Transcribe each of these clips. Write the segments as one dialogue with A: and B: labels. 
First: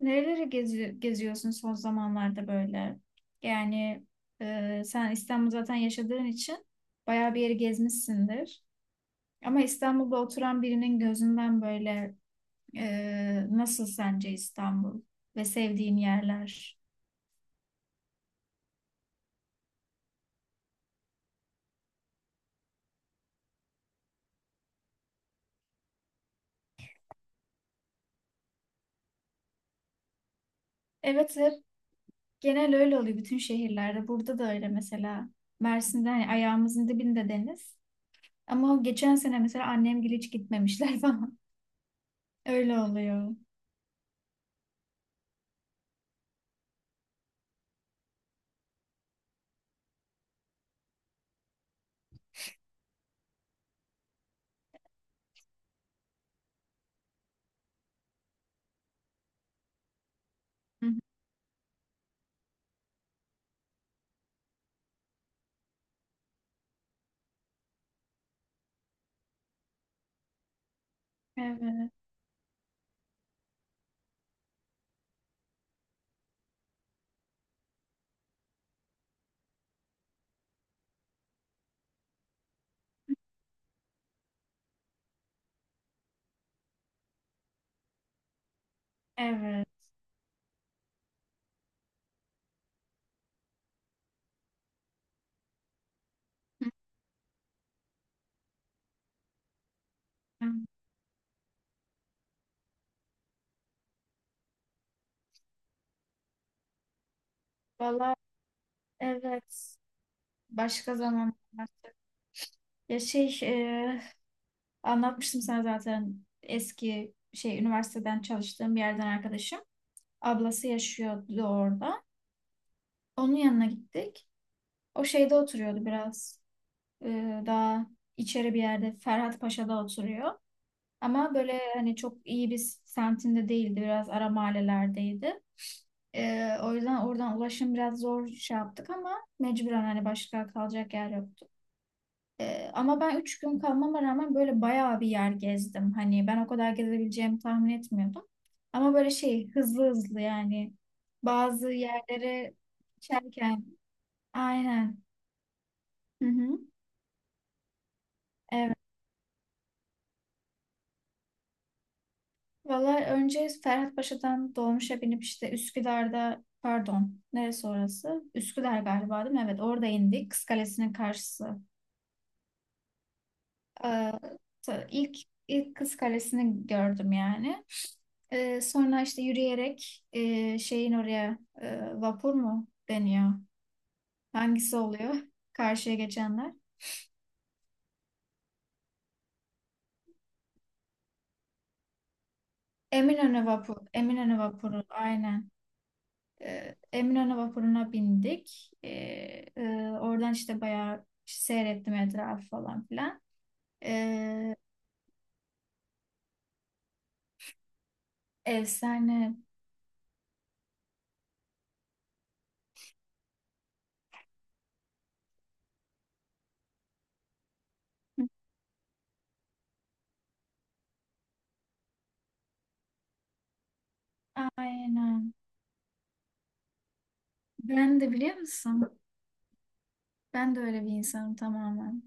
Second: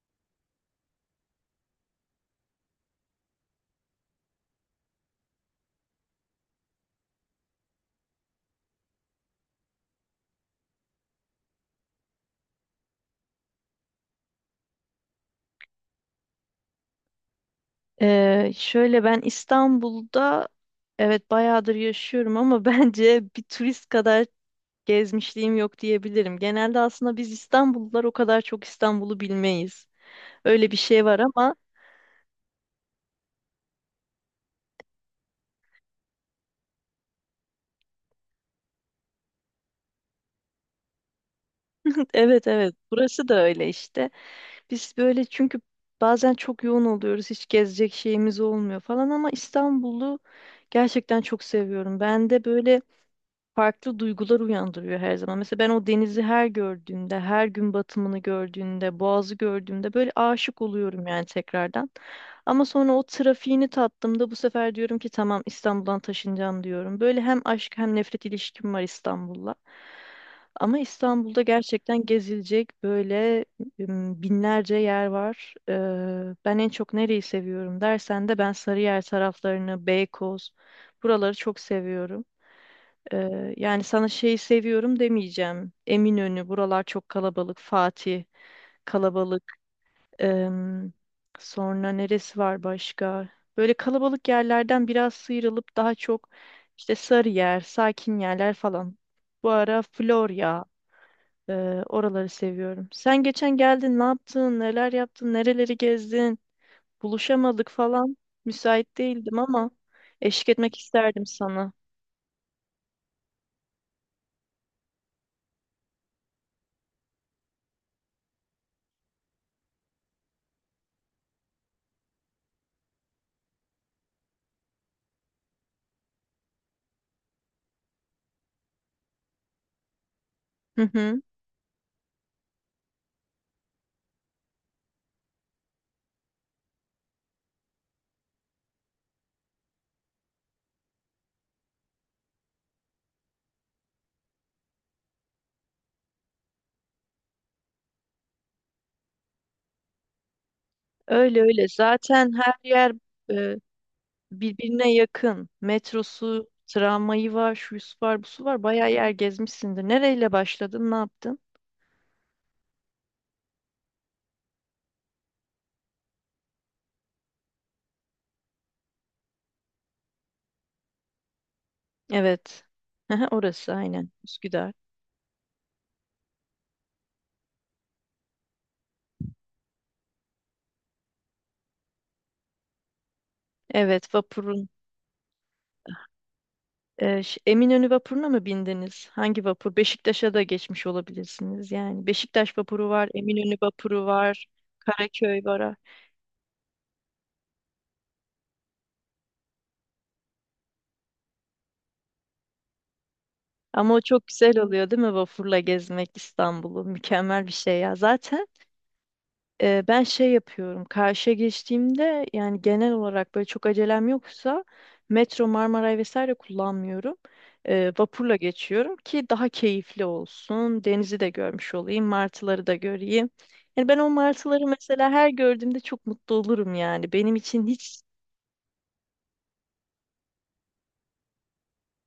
A: Nereleri geziyorsun son zamanlarda böyle? Yani sen İstanbul zaten yaşadığın için bayağı bir yeri gezmişsindir. Ama İstanbul'da oturan birinin gözünden böyle nasıl sence İstanbul ve sevdiğin yerler?
B: Şöyle ben İstanbul'da evet bayağıdır yaşıyorum ama bence bir turist kadar gezmişliğim yok diyebilirim. Genelde aslında biz İstanbullular o kadar çok İstanbul'u bilmeyiz. Öyle bir şey var
A: Evet,
B: ama
A: hep genel öyle oluyor bütün şehirlerde. Burada da öyle mesela. Mersin'de hani ayağımızın dibinde deniz. Ama o geçen sene mesela annemgil hiç gitmemişler falan.
B: evet evet
A: Öyle
B: burası
A: oluyor.
B: da öyle işte. Biz böyle çünkü bazen çok yoğun oluyoruz hiç gezecek şeyimiz olmuyor falan ama İstanbul'u gerçekten çok seviyorum. Ben de böyle farklı duygular uyandırıyor her zaman. Mesela ben o denizi her gördüğümde, her gün batımını gördüğümde, boğazı gördüğümde böyle aşık
A: Hı hı.
B: oluyorum yani tekrardan. Ama sonra o trafiğini tattığımda bu sefer diyorum ki tamam İstanbul'dan taşınacağım diyorum. Böyle hem aşk hem nefret ilişkim var İstanbul'la. Ama İstanbul'da
A: Evet,
B: gerçekten gezilecek böyle binlerce yer var. Ben en çok nereyi seviyorum dersen de ben Sarıyer taraflarını, Beykoz buraları çok seviyorum. Yani sana şeyi seviyorum demeyeceğim. Eminönü, buralar çok kalabalık. Fatih, kalabalık.
A: evet.
B: Em, Sonra neresi var başka? Böyle kalabalık yerlerden biraz sıyrılıp daha çok
A: Hı
B: işte Sarıyer, sakin yerler falan. Bu ara
A: hı.
B: Florya, e, oraları seviyorum. Sen geçen geldin, ne yaptın, neler yaptın, nereleri gezdin? Buluşamadık
A: Valla
B: falan. Müsait değildim ama
A: evet.
B: eşlik etmek
A: Başka
B: isterdim
A: zaman
B: sana.
A: anlatacağım. Ya anlatmıştım sana zaten eski üniversiteden çalıştığım bir yerden arkadaşım. Ablası yaşıyordu orada. Onun yanına gittik. O şeyde oturuyordu biraz. Daha içeri bir yerde Ferhat Paşa'da oturuyor.
B: Hı hı.
A: Ama böyle hani çok iyi bir semtinde değildi. Biraz ara mahallelerdeydi. O yüzden oradan ulaşım biraz zor şey yaptık ama mecburen hani başka kalacak yer yoktu. Ama ben üç gün kalmama rağmen böyle bayağı bir yer gezdim. Hani ben o kadar gezebileceğimi tahmin etmiyordum. Ama böyle şey hızlı hızlı yani
B: Öyle öyle.
A: bazı
B: Zaten her
A: yerlere
B: yer e,
A: geçerken
B: birbirine
A: aynen.
B: yakın.
A: Hı
B: Metrosu,
A: hı.
B: tramvayı var, şusu var, busu var.
A: Evet.
B: Bayağı yer gezmişsindir. Nereyle başladın, ne yaptın?
A: Valla önce Ferhatpaşa'dan dolmuşa binip işte Üsküdar'da pardon neresi orası? Üsküdar galiba değil mi? Evet orada indik. Kız Kalesi'nin karşısı.
B: Evet. Hı hı, orası aynen.
A: Ee,
B: Üsküdar.
A: ta- ilk ilk Kız Kalesi'ni gördüm yani. Sonra işte yürüyerek şeyin oraya vapur mu deniyor?
B: Evet, vapurun.
A: Hangisi oluyor? Karşıya geçenler.
B: Eminönü vapuruna mı bindiniz? Hangi vapur? Beşiktaş'a da geçmiş olabilirsiniz. Yani Beşiktaş vapuru var, Eminönü vapuru
A: Eminönü
B: var,
A: vapuru
B: Karaköy
A: aynen.
B: var.
A: Eminönü vapuruna bindik. Oradan işte bayağı işte seyrettim etrafı falan filan.
B: Ama o çok
A: Ee,
B: güzel oluyor değil mi vapurla gezmek İstanbul'u? Mükemmel bir şey ya. Zaten
A: Efsane.
B: Ben şey yapıyorum. Karşıya geçtiğimde yani genel olarak böyle çok acelem yoksa metro, Marmaray vesaire kullanmıyorum. Vapurla geçiyorum ki daha keyifli olsun. Denizi de görmüş olayım, martıları da göreyim. Yani ben o martıları mesela her
A: Aynen.
B: gördüğümde çok mutlu olurum yani. Benim için hiç
A: Ben de biliyor musun? Ben de öyle bir insanım tamamen.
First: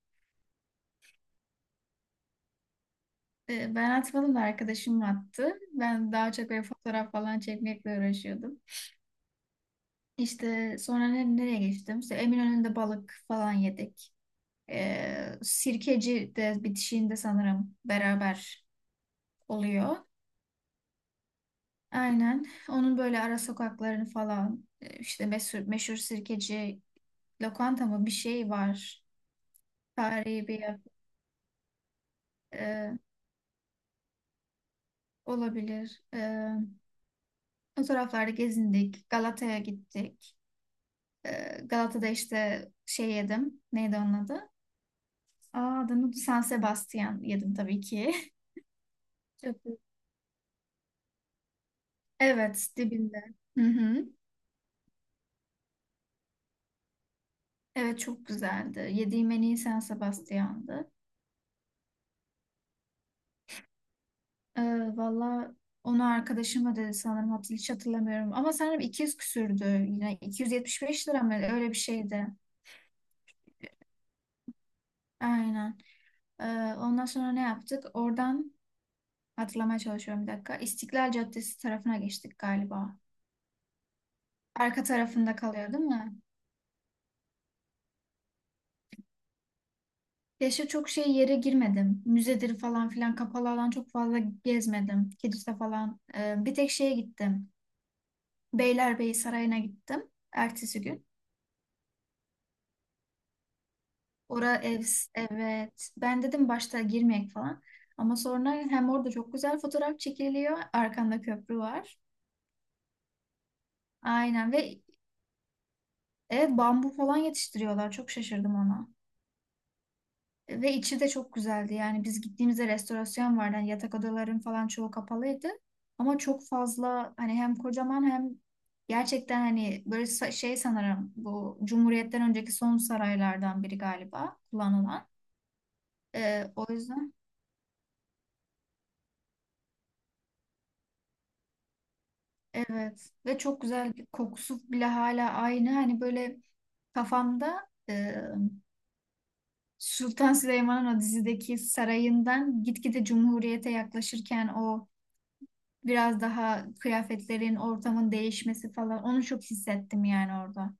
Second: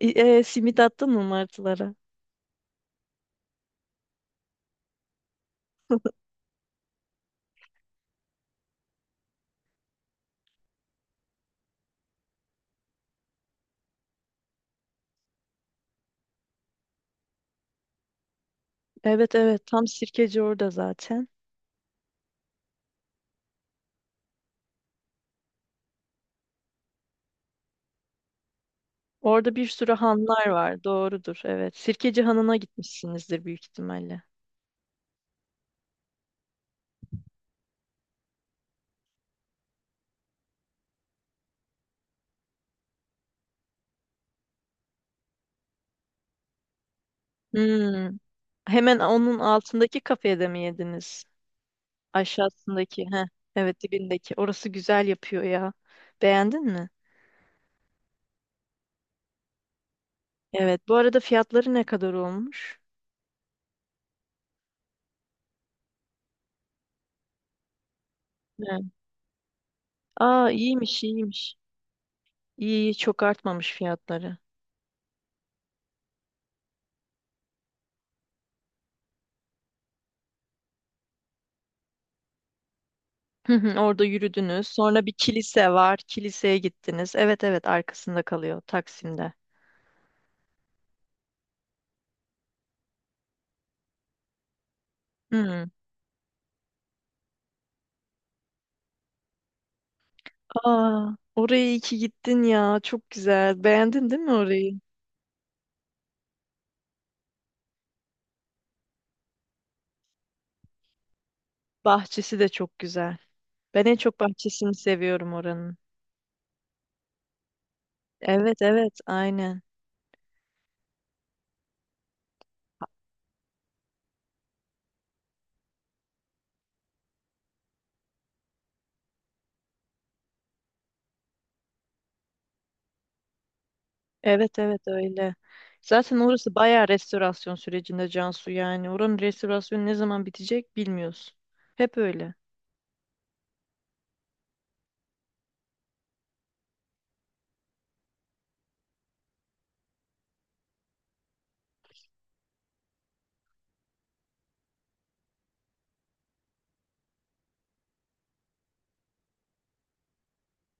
B: Simit attın mı martılara?
A: Ben atmadım da arkadaşım attı. Ben daha çok böyle fotoğraf falan çekmekle uğraşıyordum. İşte sonra nereye geçtim? İşte Eminönü'nde balık falan yedik. Sirkeci de bitişiğinde sanırım beraber
B: Evet evet tam
A: oluyor.
B: Sirkeci orada zaten.
A: Aynen. Onun böyle ara sokaklarını falan işte meşhur Sirkeci lokanta mı bir şey var.
B: Orada bir sürü hanlar
A: Tarihi bir yer
B: var. Doğrudur. Evet. Sirkeci Hanı'na
A: e,
B: gitmişsinizdir büyük ihtimalle.
A: olabilir. O taraflarda gezindik. Galata'ya gittik. Galata'da işte şey yedim. Neydi onun adı? Adını San Sebastian yedim tabii ki.
B: Hmm. Hemen onun
A: Çok iyi.
B: altındaki kafede mi yediniz?
A: Evet,
B: Aşağısındaki. Heh,
A: dibinde. Hı
B: evet
A: hı.
B: dibindeki. Orası güzel yapıyor ya. Beğendin mi?
A: Evet, çok güzeldi. Yediğim en iyi San
B: Evet.
A: Sebastian'dı.
B: Bu arada fiyatları ne kadar olmuş?
A: Ee, Valla onu arkadaşım ödedi sanırım. Hiç hatırlamıyorum. Ama sanırım
B: Evet.
A: 200 küsürdü. Yine
B: Aa iyiymiş
A: 275 lira mı?
B: iyiymiş.
A: Öyle bir şeydi.
B: İyi iyi çok artmamış fiyatları.
A: Aynen. Ee, Ondan sonra ne yaptık? Oradan hatırlamaya çalışıyorum bir dakika. İstiklal Caddesi tarafına geçtik galiba.
B: Hı hı, orada yürüdünüz.
A: Arka
B: Sonra bir
A: tarafında
B: kilise
A: kalıyor, değil
B: var.
A: mi?
B: Kiliseye gittiniz. Evet evet arkasında kalıyor Taksim'de.
A: Keşke çok şey yere girmedim. Müzedir falan filan kapalı alan çok fazla gezmedim. Kilise
B: Hı.
A: falan. Bir tek şeye gittim. Beylerbeyi Sarayı'na gittim. Ertesi gün.
B: Aa, oraya iyi ki gittin ya. Çok güzel. Beğendin değil mi
A: Ora
B: orayı?
A: ev, evet. Ben dedim başta girmeyek falan. Ama sonra hem orada çok güzel fotoğraf çekiliyor. Arkanda köprü var.
B: Bahçesi de çok güzel. Ben en çok
A: Aynen
B: bahçesini
A: ve
B: seviyorum oranın.
A: evet bambu falan yetiştiriyorlar. Çok şaşırdım
B: Evet
A: ona.
B: evet aynen.
A: Ve içi de çok güzeldi. Yani biz gittiğimizde restorasyon vardı. Yani yatak odaların falan çoğu kapalıydı. Ama çok fazla hani hem kocaman hem gerçekten hani böyle şey sanırım bu Cumhuriyet'ten önceki son saraylardan biri galiba
B: Evet evet
A: kullanılan.
B: öyle. Zaten orası
A: O
B: bayağı
A: yüzden
B: restorasyon sürecinde Cansu yani. Oranın restorasyonu ne zaman bitecek bilmiyorsun. Hep öyle.
A: evet ve çok güzel bir kokusu bile hala aynı. Hani böyle kafamda Sultan Süleyman'ın o dizideki sarayından gitgide Cumhuriyet'e yaklaşırken o biraz daha kıyafetlerin, ortamın değişmesi falan. Onu çok hissettim yani orada.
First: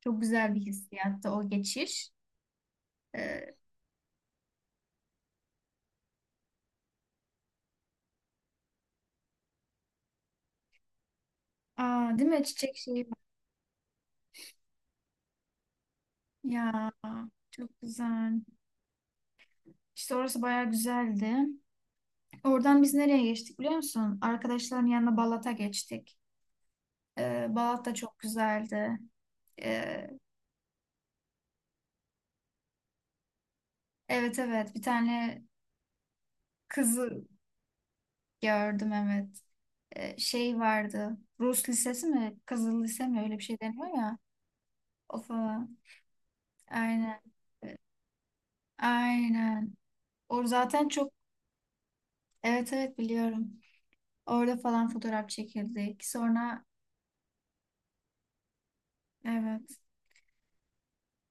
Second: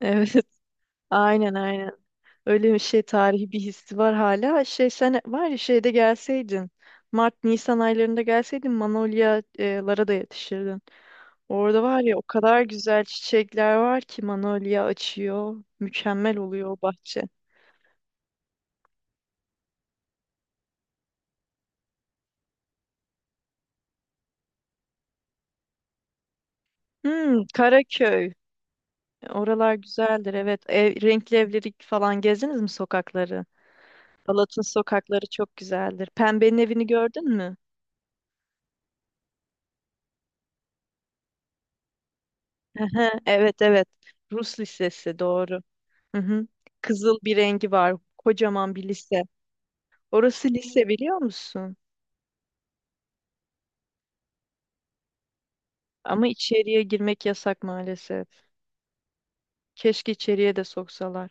A: Çok
B: Evet.
A: güzel bir hissiyattı o
B: Aynen aynen.
A: geçiş.
B: Öyle bir şey tarihi
A: Ee,
B: bir hissi var hala. Şey sen var ya şeyde gelseydin. Mart Nisan aylarında gelseydin manolyalara da yetişirdin. Orada var ya o
A: değil mi?
B: kadar
A: Çiçek
B: güzel
A: şeyi var.
B: çiçekler var ki manolya açıyor. Mükemmel oluyor o
A: Ya
B: bahçe.
A: çok güzel. İşte orası bayağı güzeldi. Oradan biz nereye geçtik biliyor musun? Arkadaşların yanına Balat'a geçtik.
B: Hmm,
A: Balat da çok
B: Karaköy.
A: güzeldi.
B: Oralar
A: Ee,
B: güzeldir evet. Ev, renkli evleri falan gezdiniz mi sokakları?
A: evet
B: Balat'ın
A: evet bir
B: sokakları
A: tane
B: çok güzeldir. Pembenin evini
A: kızı
B: gördün mü?
A: gördüm evet. Şey vardı. Rus lisesi mi? Kızıl lise
B: Ehe,
A: mi? Öyle bir şey
B: evet evet.
A: deniyor ya.
B: Rus lisesi
A: O
B: doğru.
A: falan.
B: Hı hı. Kızıl
A: Aynen.
B: bir rengi var. Kocaman bir lise.
A: Aynen. O
B: Orası lise
A: zaten çok
B: biliyor musun?
A: evet evet biliyorum. Orada falan fotoğraf çekildik.
B: Ama
A: Sonra
B: içeriye girmek yasak maalesef.
A: evet.
B: Keşke içeriye de soksalar.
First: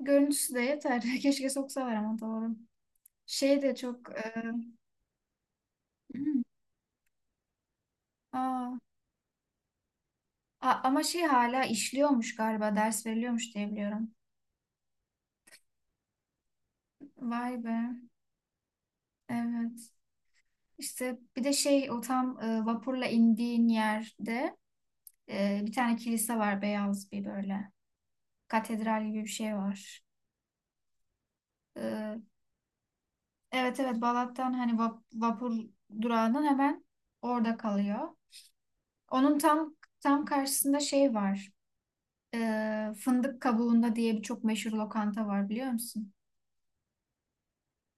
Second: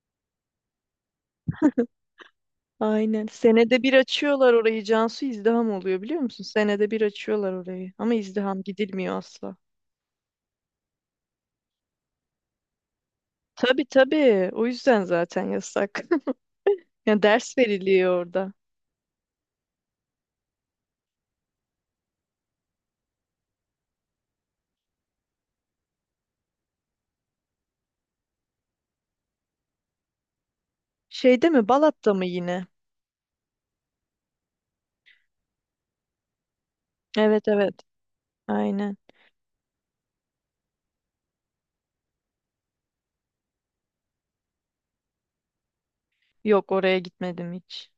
A: Görüntüsü de yeter. Keşke soksalar ama doğru.
B: Aynen.
A: Şey de
B: Senede bir
A: çok
B: açıyorlar orayı. Cansu izdiham oluyor biliyor musun? Senede bir açıyorlar orayı. Ama izdiham
A: aa,
B: gidilmiyor asla.
A: ama şey hala işliyormuş galiba. Ders veriliyormuş diye
B: Tabii
A: biliyorum.
B: tabii. O yüzden zaten yasak. Ya
A: Vay
B: ders
A: be.
B: veriliyor orada.
A: Evet. İşte bir de şey o tam vapurla indiğin yerde bir tane kilise var beyaz bir böyle. Katedral gibi bir şey var.
B: Şeyde mi? Balat'ta
A: E,
B: mı yine?
A: Evet evet Balat'tan hani vapur durağının hemen
B: Evet
A: orada
B: evet.
A: kalıyor.
B: Aynen.
A: Onun tam karşısında şey var. Fındık Kabuğunda diye bir çok meşhur lokanta var biliyor musun?
B: Yok oraya gitmedim hiç.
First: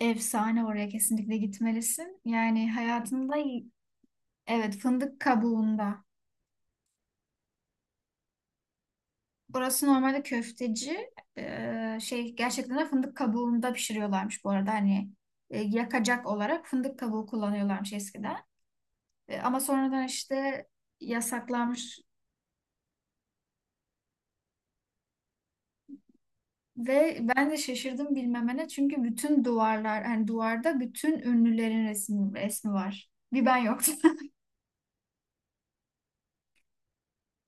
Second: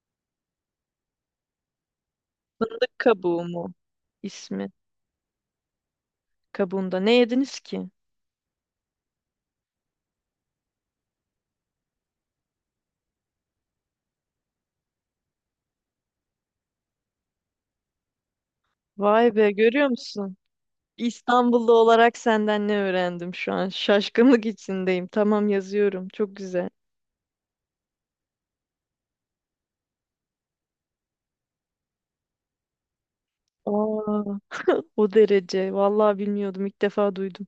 A: Efsane oraya kesinlikle gitmelisin. Yani
B: Fındık
A: hayatında
B: kabuğu mu ismi?
A: evet Fındık Kabuğunda.
B: Kabuğunda. Ne yediniz ki?
A: Burası normalde köfteci. Şey gerçekten de fındık kabuğunda pişiriyorlarmış bu arada. Hani yakacak olarak fındık kabuğu kullanıyorlarmış eskiden.
B: Vay be
A: Ama
B: görüyor
A: sonradan
B: musun?
A: işte
B: İstanbullu
A: yasaklanmış.
B: olarak senden ne öğrendim şu an? Şaşkınlık içindeyim. Tamam yazıyorum. Çok güzel.
A: Ve ben de şaşırdım bilmemene çünkü bütün duvarlar hani duvarda bütün ünlülerin resmi var. Bir ben yoktum.
B: Aa, o derece. Vallahi bilmiyordum. İlk defa duydum.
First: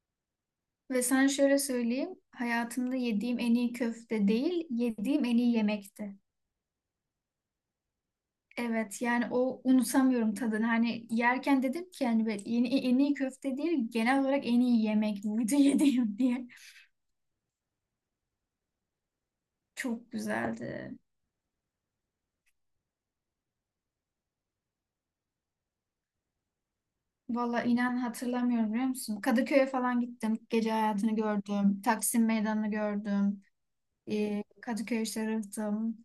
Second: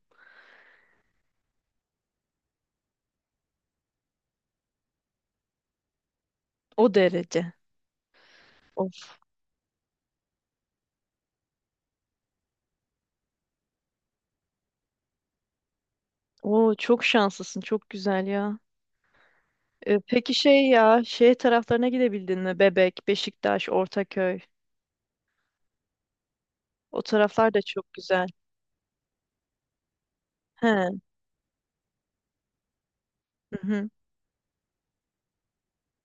A: Ve sana şöyle söyleyeyim hayatımda yediğim en iyi köfte değil yediğim en iyi yemekti.
B: O derece.
A: Evet
B: Of.
A: yani o unutamıyorum tadını. Hani yerken dedim ki yani böyle yeni, en iyi köfte değil genel olarak en iyi yemek buydu yediğim diye.
B: Oo, çok şanslısın. Çok güzel ya. E,
A: Çok
B: peki şey
A: güzeldi.
B: ya, şey taraflarına gidebildin mi? Bebek, Beşiktaş, Ortaköy. O taraflar da
A: Valla
B: çok
A: inan
B: güzel.
A: hatırlamıyorum biliyor musun? Kadıköy'e falan gittim.
B: He.
A: Gece hayatını gördüm. Taksim Meydanı'nı gördüm.
B: Hı hı.
A: Kadıköy Sarıhtım.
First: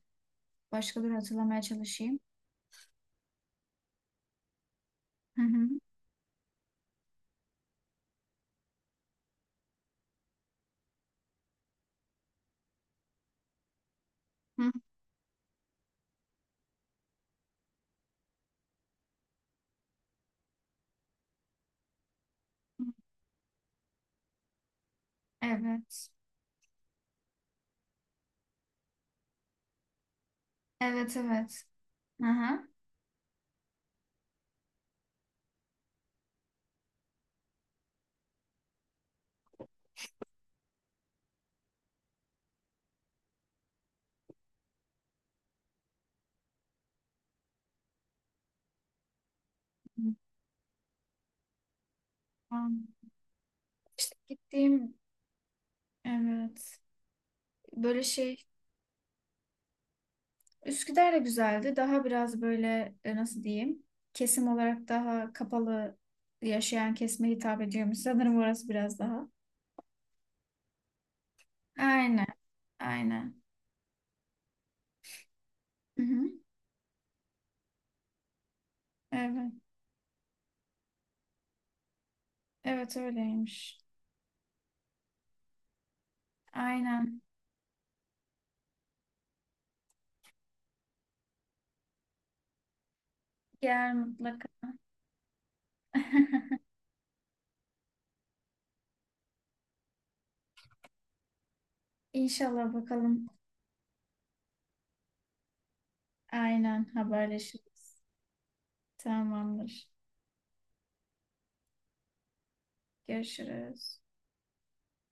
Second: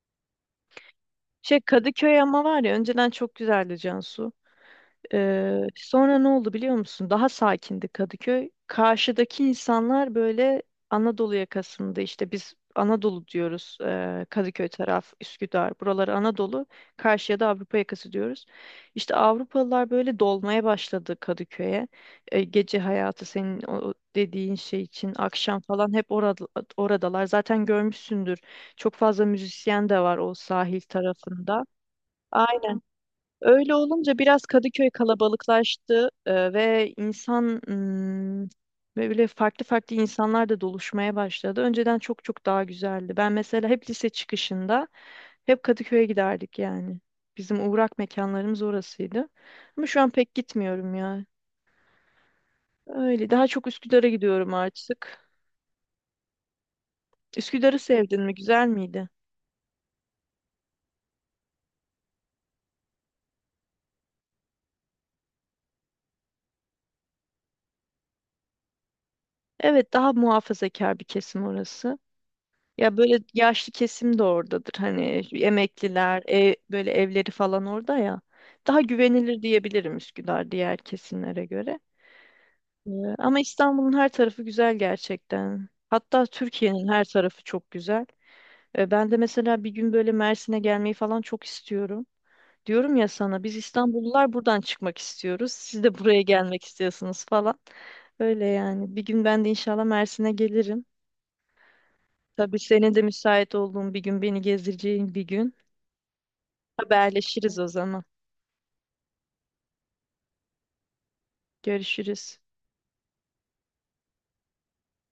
A: Başkaları
B: Şey
A: hatırlamaya çalışayım.
B: Kadıköy ama var ya önceden çok güzeldi Cansu.
A: Hı hı.
B: Sonra ne oldu biliyor musun? Daha sakindi Kadıköy. Karşıdaki insanlar böyle Anadolu yakasında işte biz Anadolu diyoruz. Kadıköy
A: Hı
B: taraf, Üsküdar, buraları Anadolu. Karşıya da Avrupa yakası diyoruz. İşte Avrupalılar böyle dolmaya başladı Kadıköy'e. Gece
A: hı.
B: hayatı senin o dediğin şey için akşam falan
A: Evet.
B: hep orada, oradalar. Zaten görmüşsündür. Çok fazla müzisyen de var o sahil
A: Evet
B: tarafında.
A: evet. Hı
B: Öyle olunca biraz Kadıköy kalabalıklaştı ve insan böyle farklı farklı insanlar da doluşmaya başladı. Önceden çok çok daha güzeldi. Ben mesela hep lise çıkışında hep Kadıköy'e giderdik yani. Bizim uğrak mekanlarımız orasıydı. Ama şu an pek gitmiyorum ya.
A: tamam.
B: Öyle daha çok Üsküdar'a
A: İşte
B: gidiyorum
A: gittiğim
B: artık.
A: evet.
B: Üsküdar'ı
A: Böyle
B: sevdin mi?
A: şey
B: Güzel miydi?
A: Üsküdar da güzeldi. Daha biraz böyle nasıl diyeyim? Kesim olarak daha kapalı yaşayan kesime hitap ediyormuş. Sanırım orası biraz daha.
B: Evet, daha muhafazakar bir kesim orası.
A: Aynen.
B: Ya böyle
A: Aynen.
B: yaşlı kesim de oradadır. Hani
A: Hı
B: emekliler,
A: hı.
B: ev- böyle evleri falan orada ya. Daha güvenilir
A: Evet.
B: diyebilirim Üsküdar diğer kesimlere göre. Ee,
A: Evet
B: Ama
A: öyleymiş.
B: İstanbul'un her tarafı güzel gerçekten. Hatta Türkiye'nin her
A: Aynen.
B: tarafı çok güzel. Ben de mesela bir gün böyle Mersin'e gelmeyi falan çok istiyorum. Diyorum ya sana biz
A: Gel
B: İstanbullular
A: mutlaka.
B: buradan çıkmak istiyoruz. Siz de buraya gelmek istiyorsunuz falan. Öyle yani. Bir gün ben de inşallah Mersin'e gelirim. Tabii
A: İnşallah
B: senin de
A: bakalım.
B: müsait olduğun bir gün beni gezdireceğin bir gün
A: Aynen
B: haberleşiriz o
A: haberleşiriz.
B: zaman.
A: Tamamdır.
B: Görüşürüz.
A: Görüşürüz.